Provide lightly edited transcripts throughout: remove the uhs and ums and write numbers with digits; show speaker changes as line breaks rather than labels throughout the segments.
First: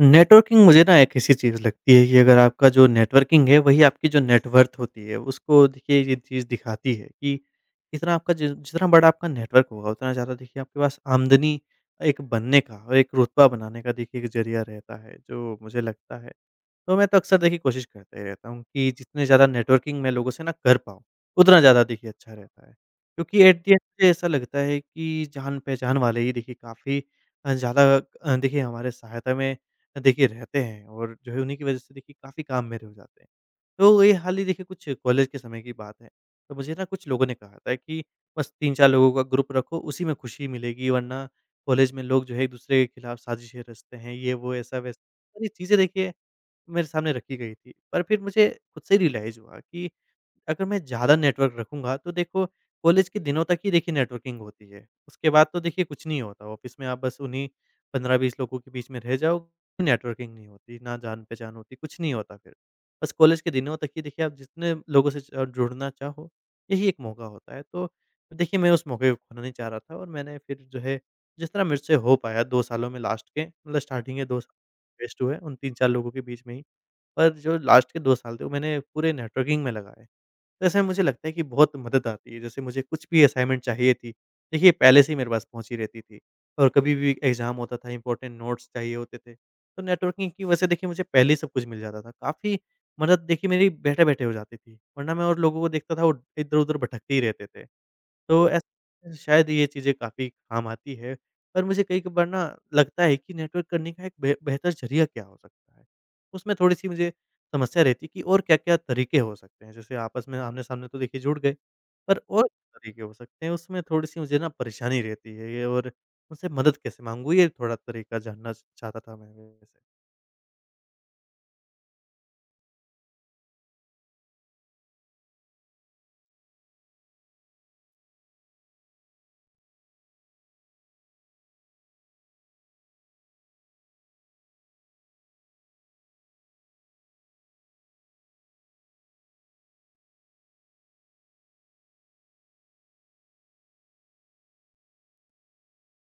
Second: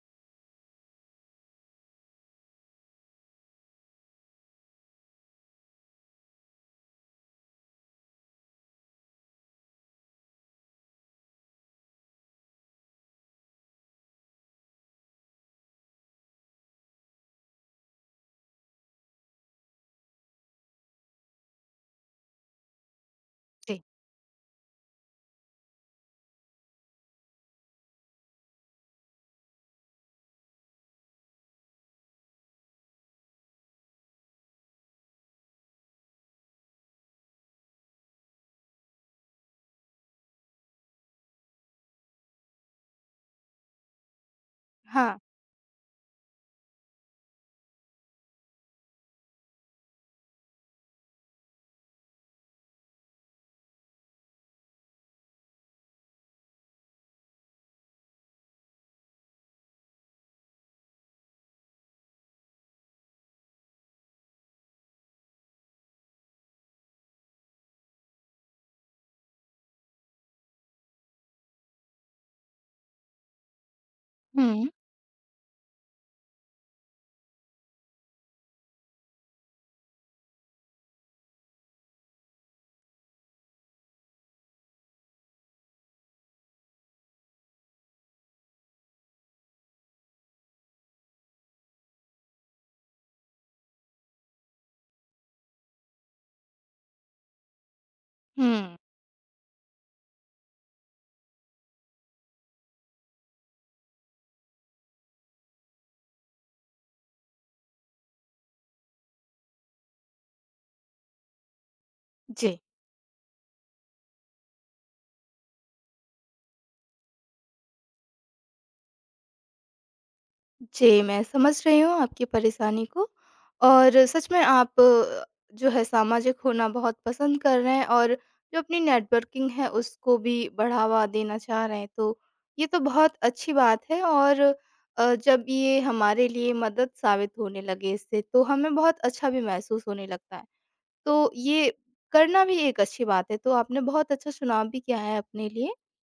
Networking मुझे ना एक ऐसी चीज़ लगती है कि अगर आपका जो नेटवर्किंग है वही आपकी जो नेटवर्थ होती है, उसको देखिए ये चीज़ दिखाती है कि इतना आपका जि जितना बड़ा आपका नेटवर्क होगा, उतना ज़्यादा देखिए आपके पास आमदनी एक बनने का और एक रुतबा बनाने का देखिए एक ज़रिया रहता है, जो मुझे लगता है। तो मैं तो अक्सर देखिए कोशिश करता ही रहता हूँ कि जितने ज़्यादा नेटवर्किंग मैं लोगों से ना कर पाऊँ, उतना ज़्यादा देखिए अच्छा रहता है। क्योंकि एट द एंड
जी,
मुझे ऐसा लगता है कि जान-पहचान वाले ही देखिए काफ़ी ज़्यादा देखिए हमारे सहायता में देखिए रहते हैं, और जो है उन्हीं की वज़ह से देखिए काफ़ी काम मेरे हो जाते हैं। तो ये हाल ही देखिए कुछ कॉलेज के समय की बात है। तो मुझे ना कुछ लोगों ने कहा था कि बस 3-4 लोगों का ग्रुप रखो, उसी में खुशी मिलेगी, वरना कॉलेज में लोग जो है एक-दूसरे के खिलाफ साजिशें रचते हैं, ये वो ऐसा-वैसा।
हाँ।
और ये चीज़ें देखिए मेरे सामने रखी गई थी। पर फिर मुझे खुद से रियलाइज़ हुआ कि अगर मैं ज़्यादा नेटवर्क रखूँगा तो देखो, कॉलेज के दिनों तक ही देखिए नेटवर्किंग होती है। उसके बाद तो देखिए कुछ नहीं होता, ऑफ़िस में आप बस उन्हीं 15-20 लोगों के बीच में रह जाओ, नेटवर्किंग नहीं होती, ना जान-पहचान होती, कुछ नहीं होता फिर। बस कॉलेज के दिनों तक ही देखिए आप जितने लोगों से ज जुड़ना चाहो, यही एक मौका होता है। तो देखिए मैं उस मौके को खोना नहीं चाह रहा था, और मैंने फिर जो है जिस तरह मुझसे हो पाया, 2 सालों में लास्ट के मतलब स्टार्टिंग के 2
हुँ,
साल वेस्ट हुए उन 3-4 लोगों के बीच में ही। पर जो लास्ट के 2 साल थे, वो मैंने पूरे नेटवर्किंग में लगाए। तो ऐसे में मुझे लगता है कि बहुत मदद आती है, जैसे मुझे कुछ भी असाइनमेंट चाहिए थी, देखिए पहले से ही मेरे पास पहुँची रहती थी। और कभी भी एग्ज़ाम होता था, इम्पोर्टेंट नोट्स चाहिए होते थे, तो नेटवर्किंग की वजह से देखिए मुझे पहले ही सब कुछ मिल जाता था। काफ़ी मदद देखिए मेरी बैठे-बैठे हो जाती थी, वरना मैं और लोगों को देखता था, वो इधर-उधर भटकते ही रहते थे। तो
हुँ।
ऐसे शायद ये चीज़ें काफ़ी काम आती है, पर मुझे कई-कभार ना लगता है कि नेटवर्क करने का एक बेहतर ज़रिया क्या हो सकता है? उसमें थोड़ी-सी मुझे समस्या रहती है कि और क्या-क्या तरीके हो सकते हैं? जैसे आपस में आमने-सामने तो देखिए जुड़ गए, पर और
जी,
क्या तरीके हो सकते हैं? उसमें थोड़ी-सी मुझे ना परेशानी रहती है, ये और उनसे मदद कैसे माँगूँ? ये थोड़ा तरीका जानना च चाहता था मैं वैसे।
जी, मैं समझ रही हूँ आपकी परेशानी को और सच में आप जो है सामाजिक होना बहुत पसंद कर रहे हैं और जो अपनी नेटवर्किंग है उसको भी बढ़ावा देना चाह रहे हैं, तो ये तो बहुत अच्छी बात है और जब ये हमारे लिए मदद साबित होने लगे इससे, तो हमें बहुत अच्छा भी महसूस होने लगता है। तो ये करना भी एक अच्छी बात है, तो आपने बहुत अच्छा चुनाव भी किया है अपने लिए।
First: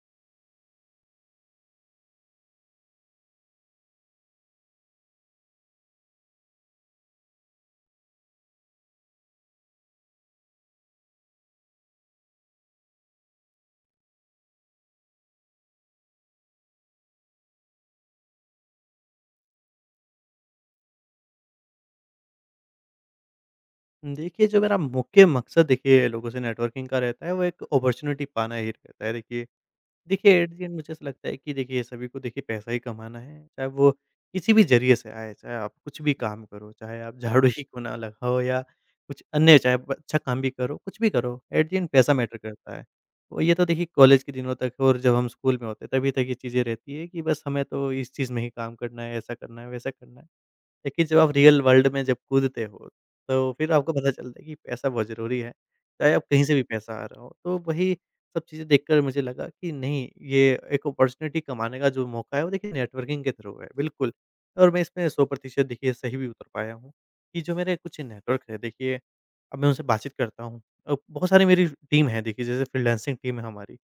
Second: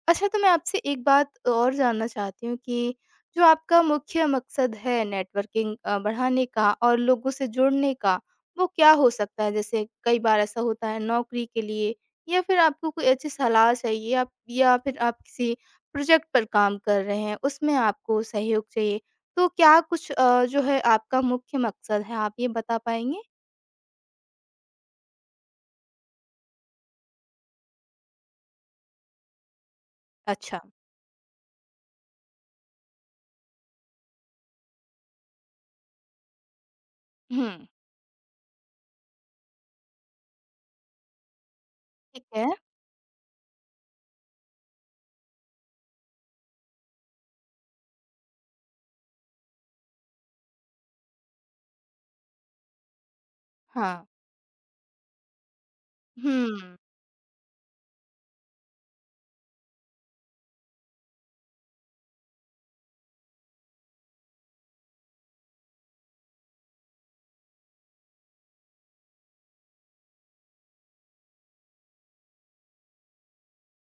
अच्छा तो मैं आपसे एक बात और जानना चाहती हूँ कि जो आपका मुख्य मकसद है नेटवर्किंग बढ़ाने का और लोगों से जुड़ने का, वो क्या हो सकता है? जैसे कई बार ऐसा होता है नौकरी के लिए या फिर आपको कोई अच्छी सलाह चाहिए आप या फिर आप किसी प्रोजेक्ट पर काम कर रहे हैं, उसमें आपको सहयोग चाहिए। तो क्या कुछ जो है आपका मुख्य मकसद है, आप ये बता पाएँगे?
देखिए, जो मेरा मुख्य मकसद देखिए लोगों से नेटवर्किंग का रहता है, वो एक अपॉर्च्युनिटी पाना ही रहता है। देखिए देखिए एट
अच्छा।
द एंड मुझे ऐसा लगता है कि देखिए सभी को देखिए पैसा ही कमाना है, चाहे वो किसी भी ज़रिए से आए, चाहे आप कुछ भी काम करो, चाहे आप झाड़ू
हुँ।
ही क्यों ना लगाओ, या कुछ अन्य चाहे ब अच्छा काम भी करो, कुछ भी करो, एट द एंड पैसा
ठीक
मैटर
है,
करता है। और ये तो देखिए कॉलेज के दिनों तक और जब हम स्कूल में होते हैं, तभी तक ये चीज़ें रहती है कि बस हमें तो इस चीज़ में ही काम करना है, ऐसा करना है, वैसा करना है। देखिए, जब आप रियल वर्ल्ड में जब कूदते हो, तो फिर आपको
हाँ।
पता चलता है कि पैसा बहुत ज़रूरी है, चाहे आप कहीं से भी
हुँ,
पैसा आ रहा हो। तो वही सब चीज़ें देखकर मुझे लगा कि नहीं, ये एक अपॉर्चुनिटी कमाने का जो मौका है, वो देखिए नेटवर्किंग के थ्रू है, बिल्कुल। और मैं इसमें 100% देखिए सही भी उतर पाया हूँ, कि जो मेरे कुछ नेटवर्क है देखिए, अब मैं उनसे बातचीत करता हूँ। बहुत सारी मेरी टीम है देखिए, जैसे फ्रीलांसिंग टीम है हमारी।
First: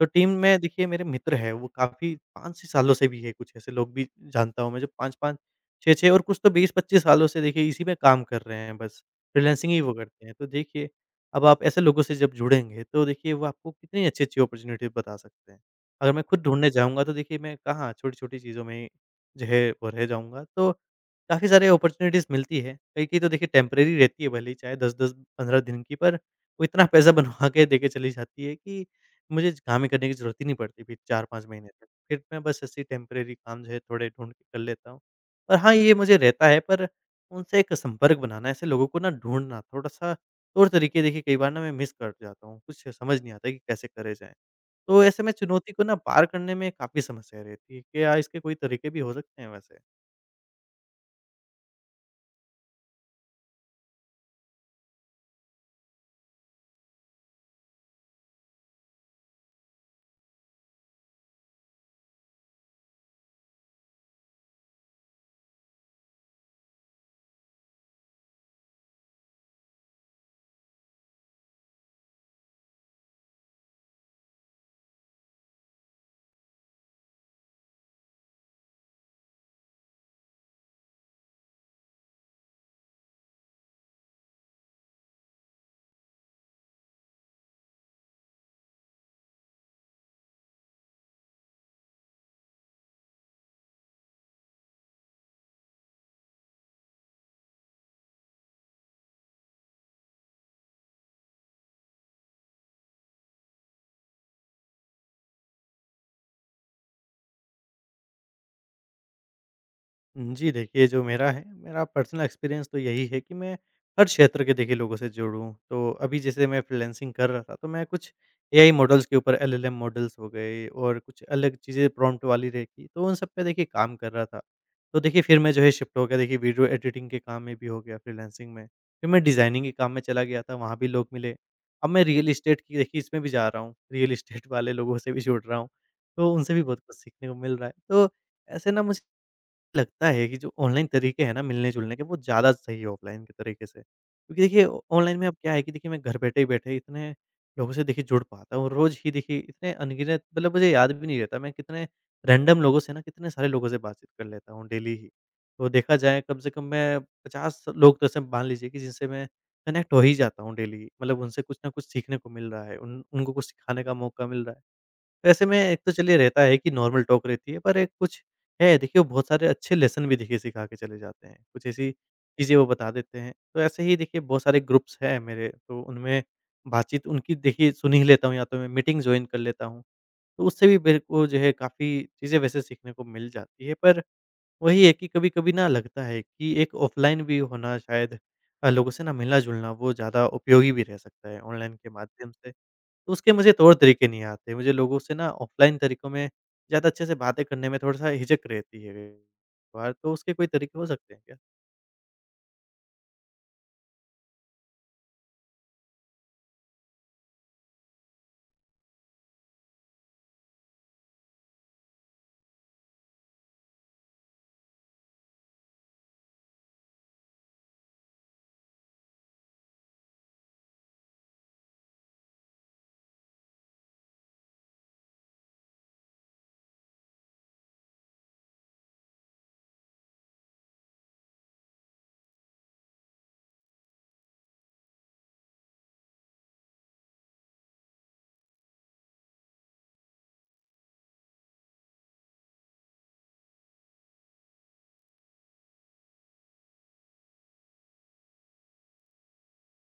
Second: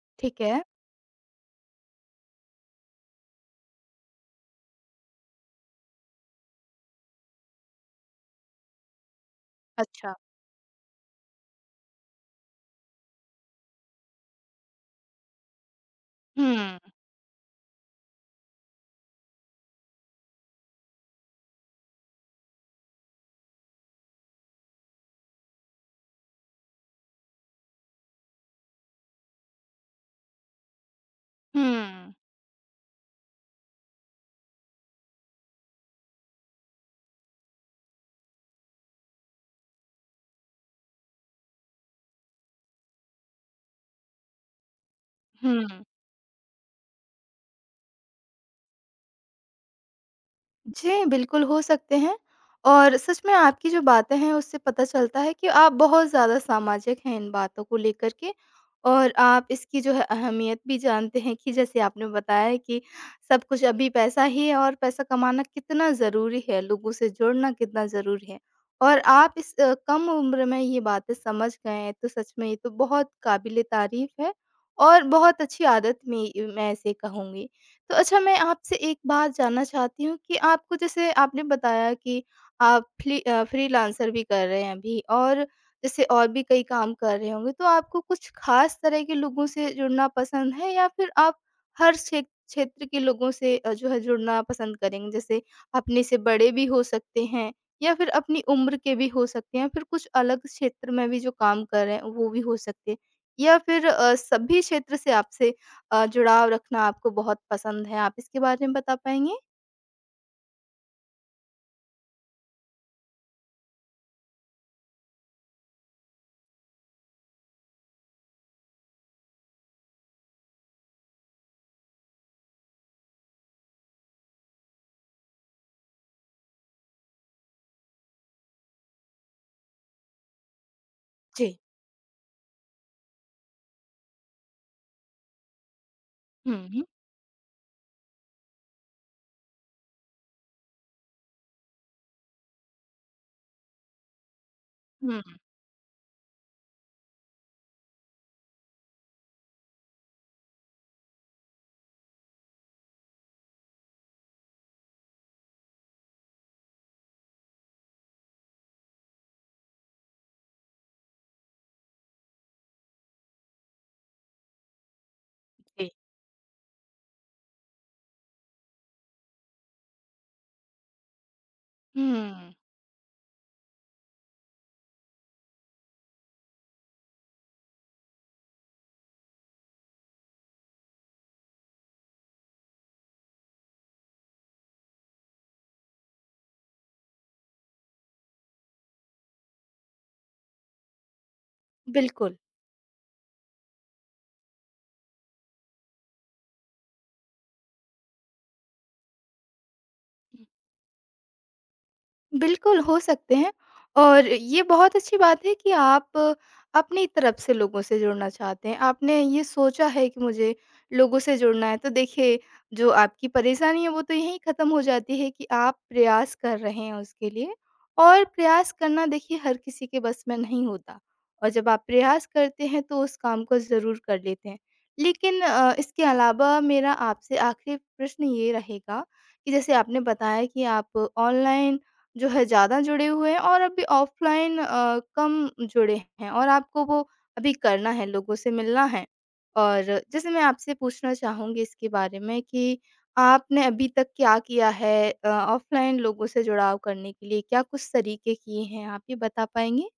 तो टीम
ठीक
में
है।
देखिए मेरे मित्र हैं, वो काफ़ी 5 से सालों से भी है, कुछ ऐसे लोग भी जानता हूँ मैं, जो 5-5 6-6 और कुछ तो 20-25 सालों से देखिए इसी में काम कर रहे हैं बस, फ्रीलांसिंग ही वो
अच्छा।
करते हैं। तो देखिए, अब आप ऐसे लोगों से जब जुड़ेंगे, तो देखिए वो आपको कितनी अच्छी-अच्छी अपॉर्च्युनिटी बता सकते हैं। अगर मैं खुद ढूँढने
हुँ,
जाऊँगा, तो देखिए मैं कहाँ छोटी-छोटी चीज़ों में ही जो है वो रह जाऊँगा। तो काफ़ी सारी अपॉर्च्युनिटीज़ मिलती है, कई की तो देखिए टेम्परेरी रहती है, भले ही चाहे 10-10, 15 दिन की, पर वो इतना पैसा बनवा के देके चली जाती है कि मुझे काम ही करने की ज़रूरत ही नहीं पड़ती फिर 4-5
हुँ,
महीने तक। फिर मैं बस ऐसे ही टेम्परेरी काम जो है थोड़े ढूँढ के कर लेता हूँ। पर हाँ, ये मुझे रहता है, पर उनसे एक संपर्क बनाना, ऐसे लोगों को ना ढूँढना, थोड़ा-सा तौर-तरीके देखिए कई बार ना मैं मिस कर जाता हूँ, कुछ समझ नहीं आता कि कैसे करे जाएँ। तो ऐसे में चुनौती को
हुँ।
ना पार करने में काफ़ी समस्या रहती है, क्या इसके कोई तरीके भी हो सकते हैं वैसे?
जी, बिल्कुल हो सकते हैं और सच में आपकी जो बातें हैं उससे पता चलता है कि आप बहुत ज़्यादा सामाजिक हैं इन बातों को लेकर के और आप इसकी जो है अहमियत भी जानते हैं कि जैसे आपने बताया है कि सब कुछ अभी पैसा ही है और पैसा कमाना कितना ज़रूरी है, लोगों से जुड़ना कितना ज़रूरी है। और आप इस कम उम्र में ये बातें समझ गए हैं तो सच में ये तो बहुत काबिल-ए-तारीफ़ है और बहुत अच्छी आदत में मैं इसे कहूँगी। तो अच्छा मैं आपसे एक बात जानना चाहती हूँ कि आपको जैसे आपने बताया कि आप फ्रीलांसर भी कर रहे हैं अभी और जैसे और भी कई काम कर रहे होंगे, तो आपको कुछ खास तरह के लोगों से जुड़ना पसंद है या फिर आप हर क्षे क्षेत्र के लोगों से जो है जुड़ना पसंद करेंगे? जैसे अपने से बड़े भी हो सकते हैं या फिर अपनी उम्र के भी हो सकते हैं, फिर कुछ अलग क्षेत्र में भी जो काम कर रहे हैं वो भी हो सकते हैं या फिर सभी क्षेत्र से आपसे जुड़ाव रखना आपको बहुत पसंद है। आप इसके बारे में बता पाएँगे?
जी देखिए, जो मेरा है, मेरा पर्सनल एक्सपीरियंस तो यही है कि मैं हर क्षेत्र के देखिए लोगों से जुड़ूँ। तो अभी जैसे मैं फ्रीलांसिंग कर रहा था, तो मैं कुछ एआई मॉडल्स के ऊपर एलएलएम मॉडल्स हो गए और कुछ अलग चीज़ें प्रॉम्प्ट वाली रहती हैं, तो उन सब पे देखिए काम कर रहा था। तो देखिए फिर मैं जो है शिफ्ट हो गया, देखिए वीडियो एडिटिंग के काम में भी हो गया फ्रीलांसिंग में। फिर मैं डिज़ाइनिंग के काम में चला गया था, वहाँ भी लोग मिले।
जी।
अब मैं रियल एस्टेट की देखिए इसमें भी जा रहा हूँ, रियल एस्टेट वाले लोगों से भी जुड़ रहा हूँ, तो उनसे
हुँ,
भी बहुत
हुँ।
कुछ सीखने को मिल रहा है। तो ऐसे ना मुझे लगता है कि जो ऑनलाइन तरीके हैं ना मिलने-जुलने के, वो ज़्यादा सही है ऑफ़लाइन के तरीके से। क्योंकि देखिए ऑ ऑनलाइन में अब
हुँ।
क्या है कि देखिए मैं घर बैठे ही बैठे इतने लोगों से देखिए जुड़ पाता हूँ। रोज़ ही देखिए इतने अनगिनत मतलब मुझे याद भी नहीं रहता, मैं कितने रैंडम लोगों से ना, कितने सारे लोगों से बातचीत कर लेता हूँ डेली ही। तो देखा जाए, कम से कम मैं 50 लोग तो ऐसे मान लीजिए कि जिनसे मैं कनेक्ट हो ही जाता हूँ डेली। मतलब उनसे कुछ ना कुछ सीखने को मिल रहा है, उन उनको कुछ सिखाने का मौका मिल रहा है। वैसे में एक
जी।
तो चलिए रहता है कि नॉर्मल टॉक रहती है, पर एक कुछ है देखिए, वो बहुत सारे अच्छे लेसन भी देखिए सिखा के चले जाते हैं। कुछ ऐसी
हुँ,
चीज़ें वो बता देते हैं। तो ऐसे ही देखिए बहुत सारे ग्रुप्स हैं मेरे, तो उनमें बातचीत उनकी देखिए सुन ही लेता हूँ, या तो मैं मीटिंग जॉइन कर लेता हूँ। तो उससे भी मेरे को जो है काफ़ी चीज़ें वैसे सीखने को मिल जाती है। पर वही है कि कभी-कभी ना लगता है कि एक ऑफ़लाइन भी होना शायद, लोगों से ना मिलना-जुलना, वो ज़्यादा उपयोगी भी रह सकता है ऑनलाइन के माध्यम
बिल्कुल।
से। तो उसके मुझे तौर तरीके नहीं आते। मुझे लोगों से ना ऑफ़लाइन तरीकों में ज़्यादा अच्छे से बातें करने में थोड़ा-सा हिचक रहती है। बार तो उसके कोई तरीके हो सकते हैं क्या?
बिल्कुल, हो सकते हैं और ये बहुत अच्छी बात है कि आप अपनी तरफ से लोगों से जुड़ना चाहते हैं। आपने ये सोचा है कि मुझे लोगों से जुड़ना है, तो देखिए जो आपकी परेशानी है वो तो यहीं ख़त्म हो जाती है कि आप प्रयास कर रहे हैं उसके लिए और प्रयास करना देखिए हर किसी के बस में नहीं होता और जब आप प्रयास करते हैं तो उस काम को ज़रूर कर लेते हैं। लेकिन इसके अलावा मेरा आपसे आख़िरी प्रश्न ये रहेगा कि जैसे आपने बताया कि आप ऑनलाइन जो है ज़्यादा जुड़े हुए हैं और अभी ऑफ़लाइन कम जुड़े हैं और आपको वो अभी करना है, लोगों से मिलना है। और जैसे मैं आपसे पूछना चाहूँगी इसके बारे में कि आपने अभी तक क्या किया है ऑफ़लाइन लोगों से जुड़ाव करने के लिए? क्या कुछ तरीके किए हैं आप, ये बता पाएँगी?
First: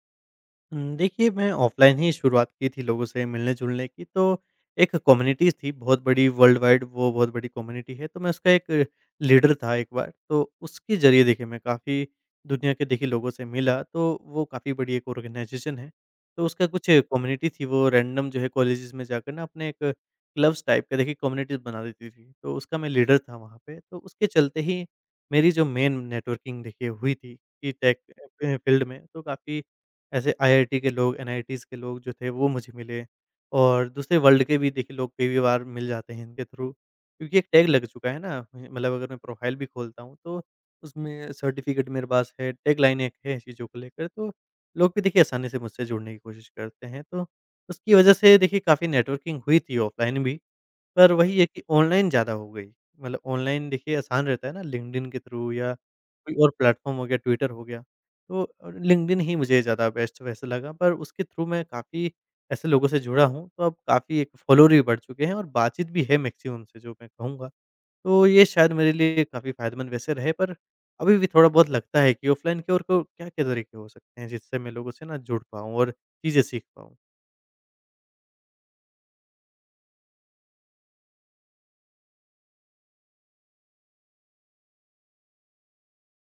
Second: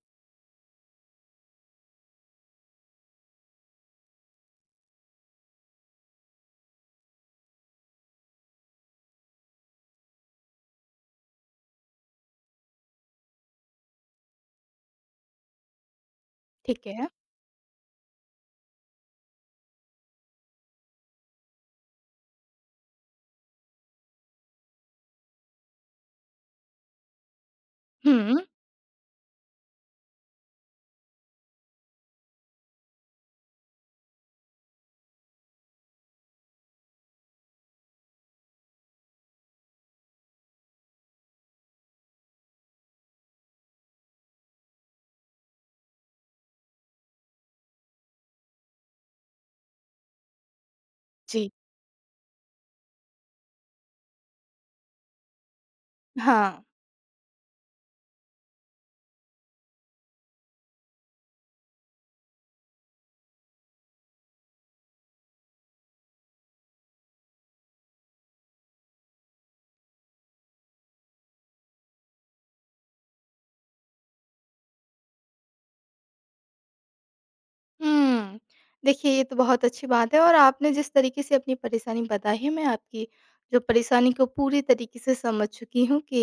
देखिए मैं ऑफ़लाइन ही शुरुआत की थी लोगों से मिलने-जुलने की, तो एक कम्युनिटीज़ थी बहुत बड़ी वर्ल्ड वाइड, वो बहुत बड़ी कम्युनिटी है, तो मैं उसका एक लीडर था एक बार, तो उसके ज़रिए देखिए मैं काफ़ी दुनिया के देखिए लोगों से मिला, तो वो काफ़ी बड़ी एक ऑर्गनाइज़ेशन है। तो उसका
ठीक
कुछ
है।
कम्युनिटी थी, वो रैंडम जो है कॉलेजेस में जाकर ना अपने एक क्लब्स टाइप के देखिए कम्युनिटीज़ बना देती थी, तो उसका मैं लीडर था वहाँ पे, तो उसके चलते ही मेरी जो मेन नेटवर्किंग देखिए हुई थी कि टेक
हुँ।
फील्ड में, तो काफ़ी ऐसे आईआईटी के लोग, एनआईटीज़ के लोग जो थे वो मुझे मिले, और दूसरे वर्ल्ड के भी देखिए लोग कई बार मिल जाते हैं इनके थ्रू। क्योंकि एक टैग लग चुका है ना, मतलब अगर मैं प्रोफ़ाइल भी खोलता हूँ तो उसमें सर्टिफ़िकेट मेरे पास है, टैगलाइन एक है चीज़ों को लेकर, तो लोग भी देखिए आसानी से मुझसे जुड़ने की कोशिश करते हैं। तो उसकी वजह से देखिए काफ़ी नेटवर्किंग हुई थी ऑफ़लाइन भी, पर वही है
जी।
कि ऑनलाइन ज़्यादा हो गई। मतलब ऑनलाइन देखिए आसान रहता है ना, लिंक्डइन के थ्रू या कोई और
हाँ।
प्लेटफ़ॉर्म हो गया, ट्विटर हो गया। तो लिंक्डइन ही मुझे ज़्यादा बेस्ट वैसे लगा, पर उसके थ्रू मैं काफ़ी ऐसे लोगों से जुड़ा हूँ, तो अब काफ़ी एक फॉलोवर भी बढ़ चुके हैं और बातचीत भी है मैक्सिमम से, जो मैं कहूँगा। तो ये शायद मेरे लिए काफ़ी फ़ायदेमंद वैसे रहे, पर अभी भी थोड़ा बहुत लगता है कि ऑफ़लाइन की ओर को क्या-क्या तरीके हो सकते हैं, जिससे मैं लोगों से ना जुड़ पाऊँ और चीज़ें सीख पाऊँ?
हुँ। देखिए, ये तो बहुत अच्छी बात है और आपने जिस तरीके से अपनी परेशानी बताई है, मैं आपकी जो परेशानी को पूरी तरीके से समझ चुकी हूँ कि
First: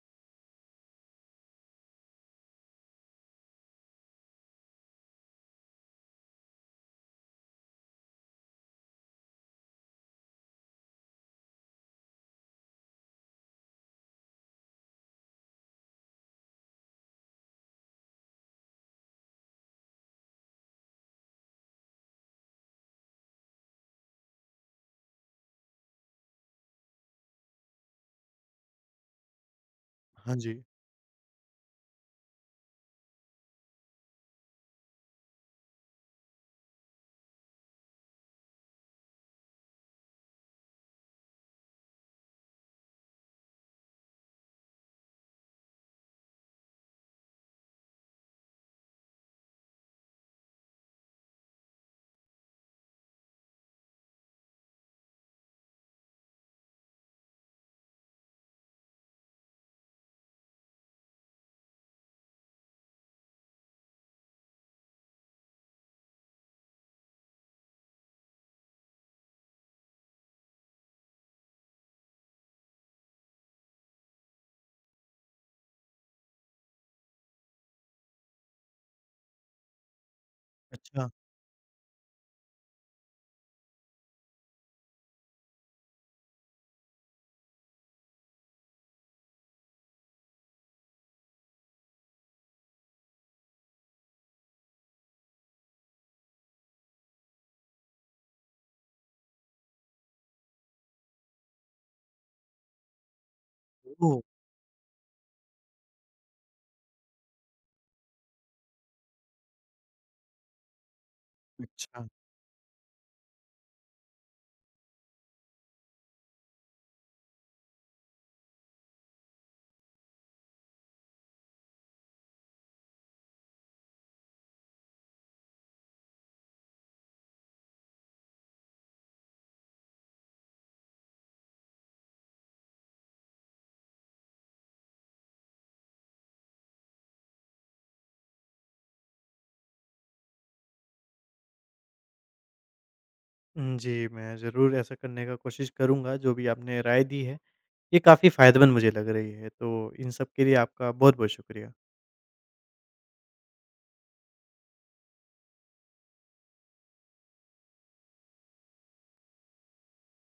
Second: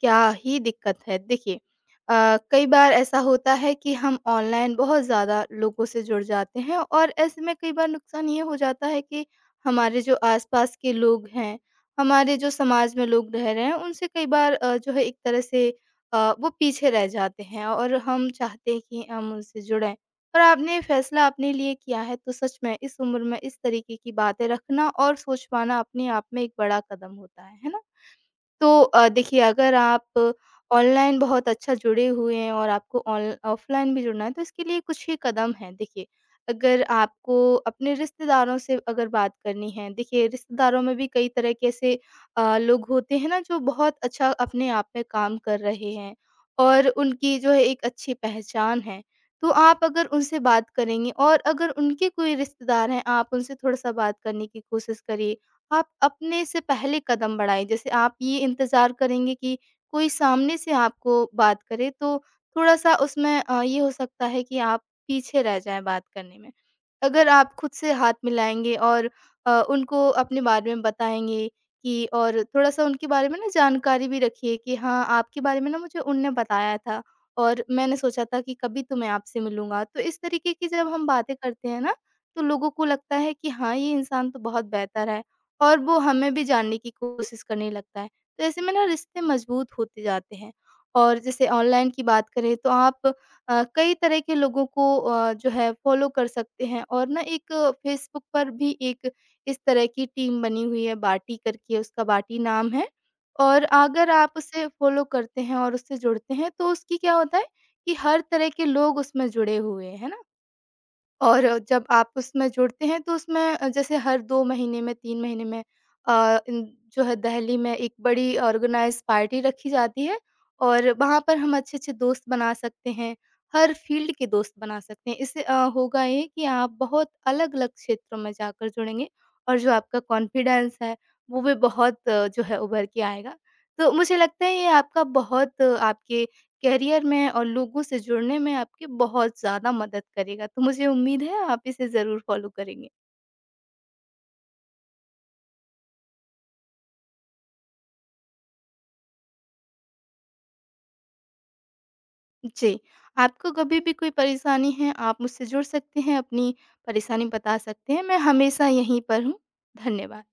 क्या ही दिक्कत है। देखिए कई बार ऐसा होता है कि हम ऑनलाइन बहुत ज़्यादा लोगों से जुड़ जाते हैं और ऐसे में कई बार नुकसान ये हो जाता है कि हमारे जो आस-पास के लोग हैं, हमारे जो समाज में लोग रह रहे हैं, उनसे कई बार जो है एक तरह से वो पीछे रह जाते हैं और हम चाहते हैं कि हम उनसे जुड़ें। और आपने फैसला अपने लिए किया है तो सच में इस उम्र में इस तरीके की बातें रखना और सोच पाना अपने आप में एक बड़ा कदम होता है ना? तो देखिए अगर आप
हाँ जी।
ऑनलाइन बहुत अच्छा जुड़े हुए हैं और आपको ऑन ऑफ़लाइन भी जुड़ना है तो इसके लिए कुछ ही कदम हैं। देखिए, अगर आपको अपने रिश्तेदारों से अगर बात करनी है, देखिए रिश्तेदारों में भी कई तरह के ऐसे लोग होते हैं ना जो बहुत अच्छा अपने आप में काम कर रहे हैं और उनकी जो है एक अच्छी पहचान है। तो आप अगर उनसे बात करेंगे और अगर उनके कोई रिश्तेदार हैं, आप उनसे थोड़ा-सा बात करने की कोशिश करिए। आप अपने से पहले कदम बढ़ाएँ। जैसे आप ये इंतज़ार करेंगे कि कोई सामने से आपको बात करे तो थोड़ा-सा उसमें ये हो सकता है कि आप पीछे रह जाएँ बात करने में। अगर आप खुद से हाथ मिलाएँगे और उनको अपने बारे में बताएँगे कि और थोड़ा-सा उनके बारे में ना जानकारी भी रखिए कि हाँ, आपके बारे में ना मुझे उनने बताया था और मैंने सोचा था कि कभी तो मैं आपसे मिलूँगा। तो इस तरीके की जब हम
अच्छा।
बातें करते हैं ना, तो लोगों को लगता है कि हाँ, ये इंसान तो बहुत बेहतर है। और वो हमें भी जानने की कोशिश करने लगता है। तो ऐसे में ना रिश्ते मज़बूत होते जाते हैं। और जैसे ऑनलाइन की बात करें तो आप कई तरह के लोगों को जो है फ़ॉलो कर सकते हैं और ना एक फ़ेसबुक पर भी एक इस तरह की टीम बनी हुई है बाटी करके उसका बाटी नाम है। और अगर
ओह!
आप उसे फ़ॉलो करते हैं और उससे जुड़ते हैं तो उसकी क्या होता है कि हर तरह के लोग उसमें जुड़े हुए हैं, है ना? और जब
अच्छा।
आप उसमें जुड़ते हैं तो उसमें जैसे हर 2 महीने में 3 महीने में अ, इन जो है दहली में एक बड़ी ऑर्गेनाइज़्ड पार्टी रखी जाती है और वहाँ पर हम अच्छे-अच्छे दोस्त बना सकते हैं, हर फ़ील्ड के दोस्त बना सकते हैं। इससे होगा ये कि आप बहुत अलग-अलग क्षेत्रों में जाकर जुड़ेंगे और जो आपका कॉन्फिडेंस है वो भी बहुत जो है उभर के आएगा। तो मुझे लगता है ये आपका आपके करियर में और लोगों से जुड़ने में आपकी बहुत ज़्यादा मदद करेगा, तो मुझे उम्मीद है आप इसे ज़रूर फ़ॉलो करेंगे।
जी, मैं ज़रूर ऐसा करने का कोशिश करूँगा, जो भी आपने राय दी है, ये काफ़ी फ़ायदेमंद मुझे लग रही है। तो इन सब के लिए आपका बहुत-बहुत शुक्रिया।
जी, आपको कभी भी कोई परेशानी है, आप मुझसे जुड़ सकते हैं, अपनी परेशानी बता सकते हैं, मैं हमेशा यहीं पर हूँ। धन्यवाद।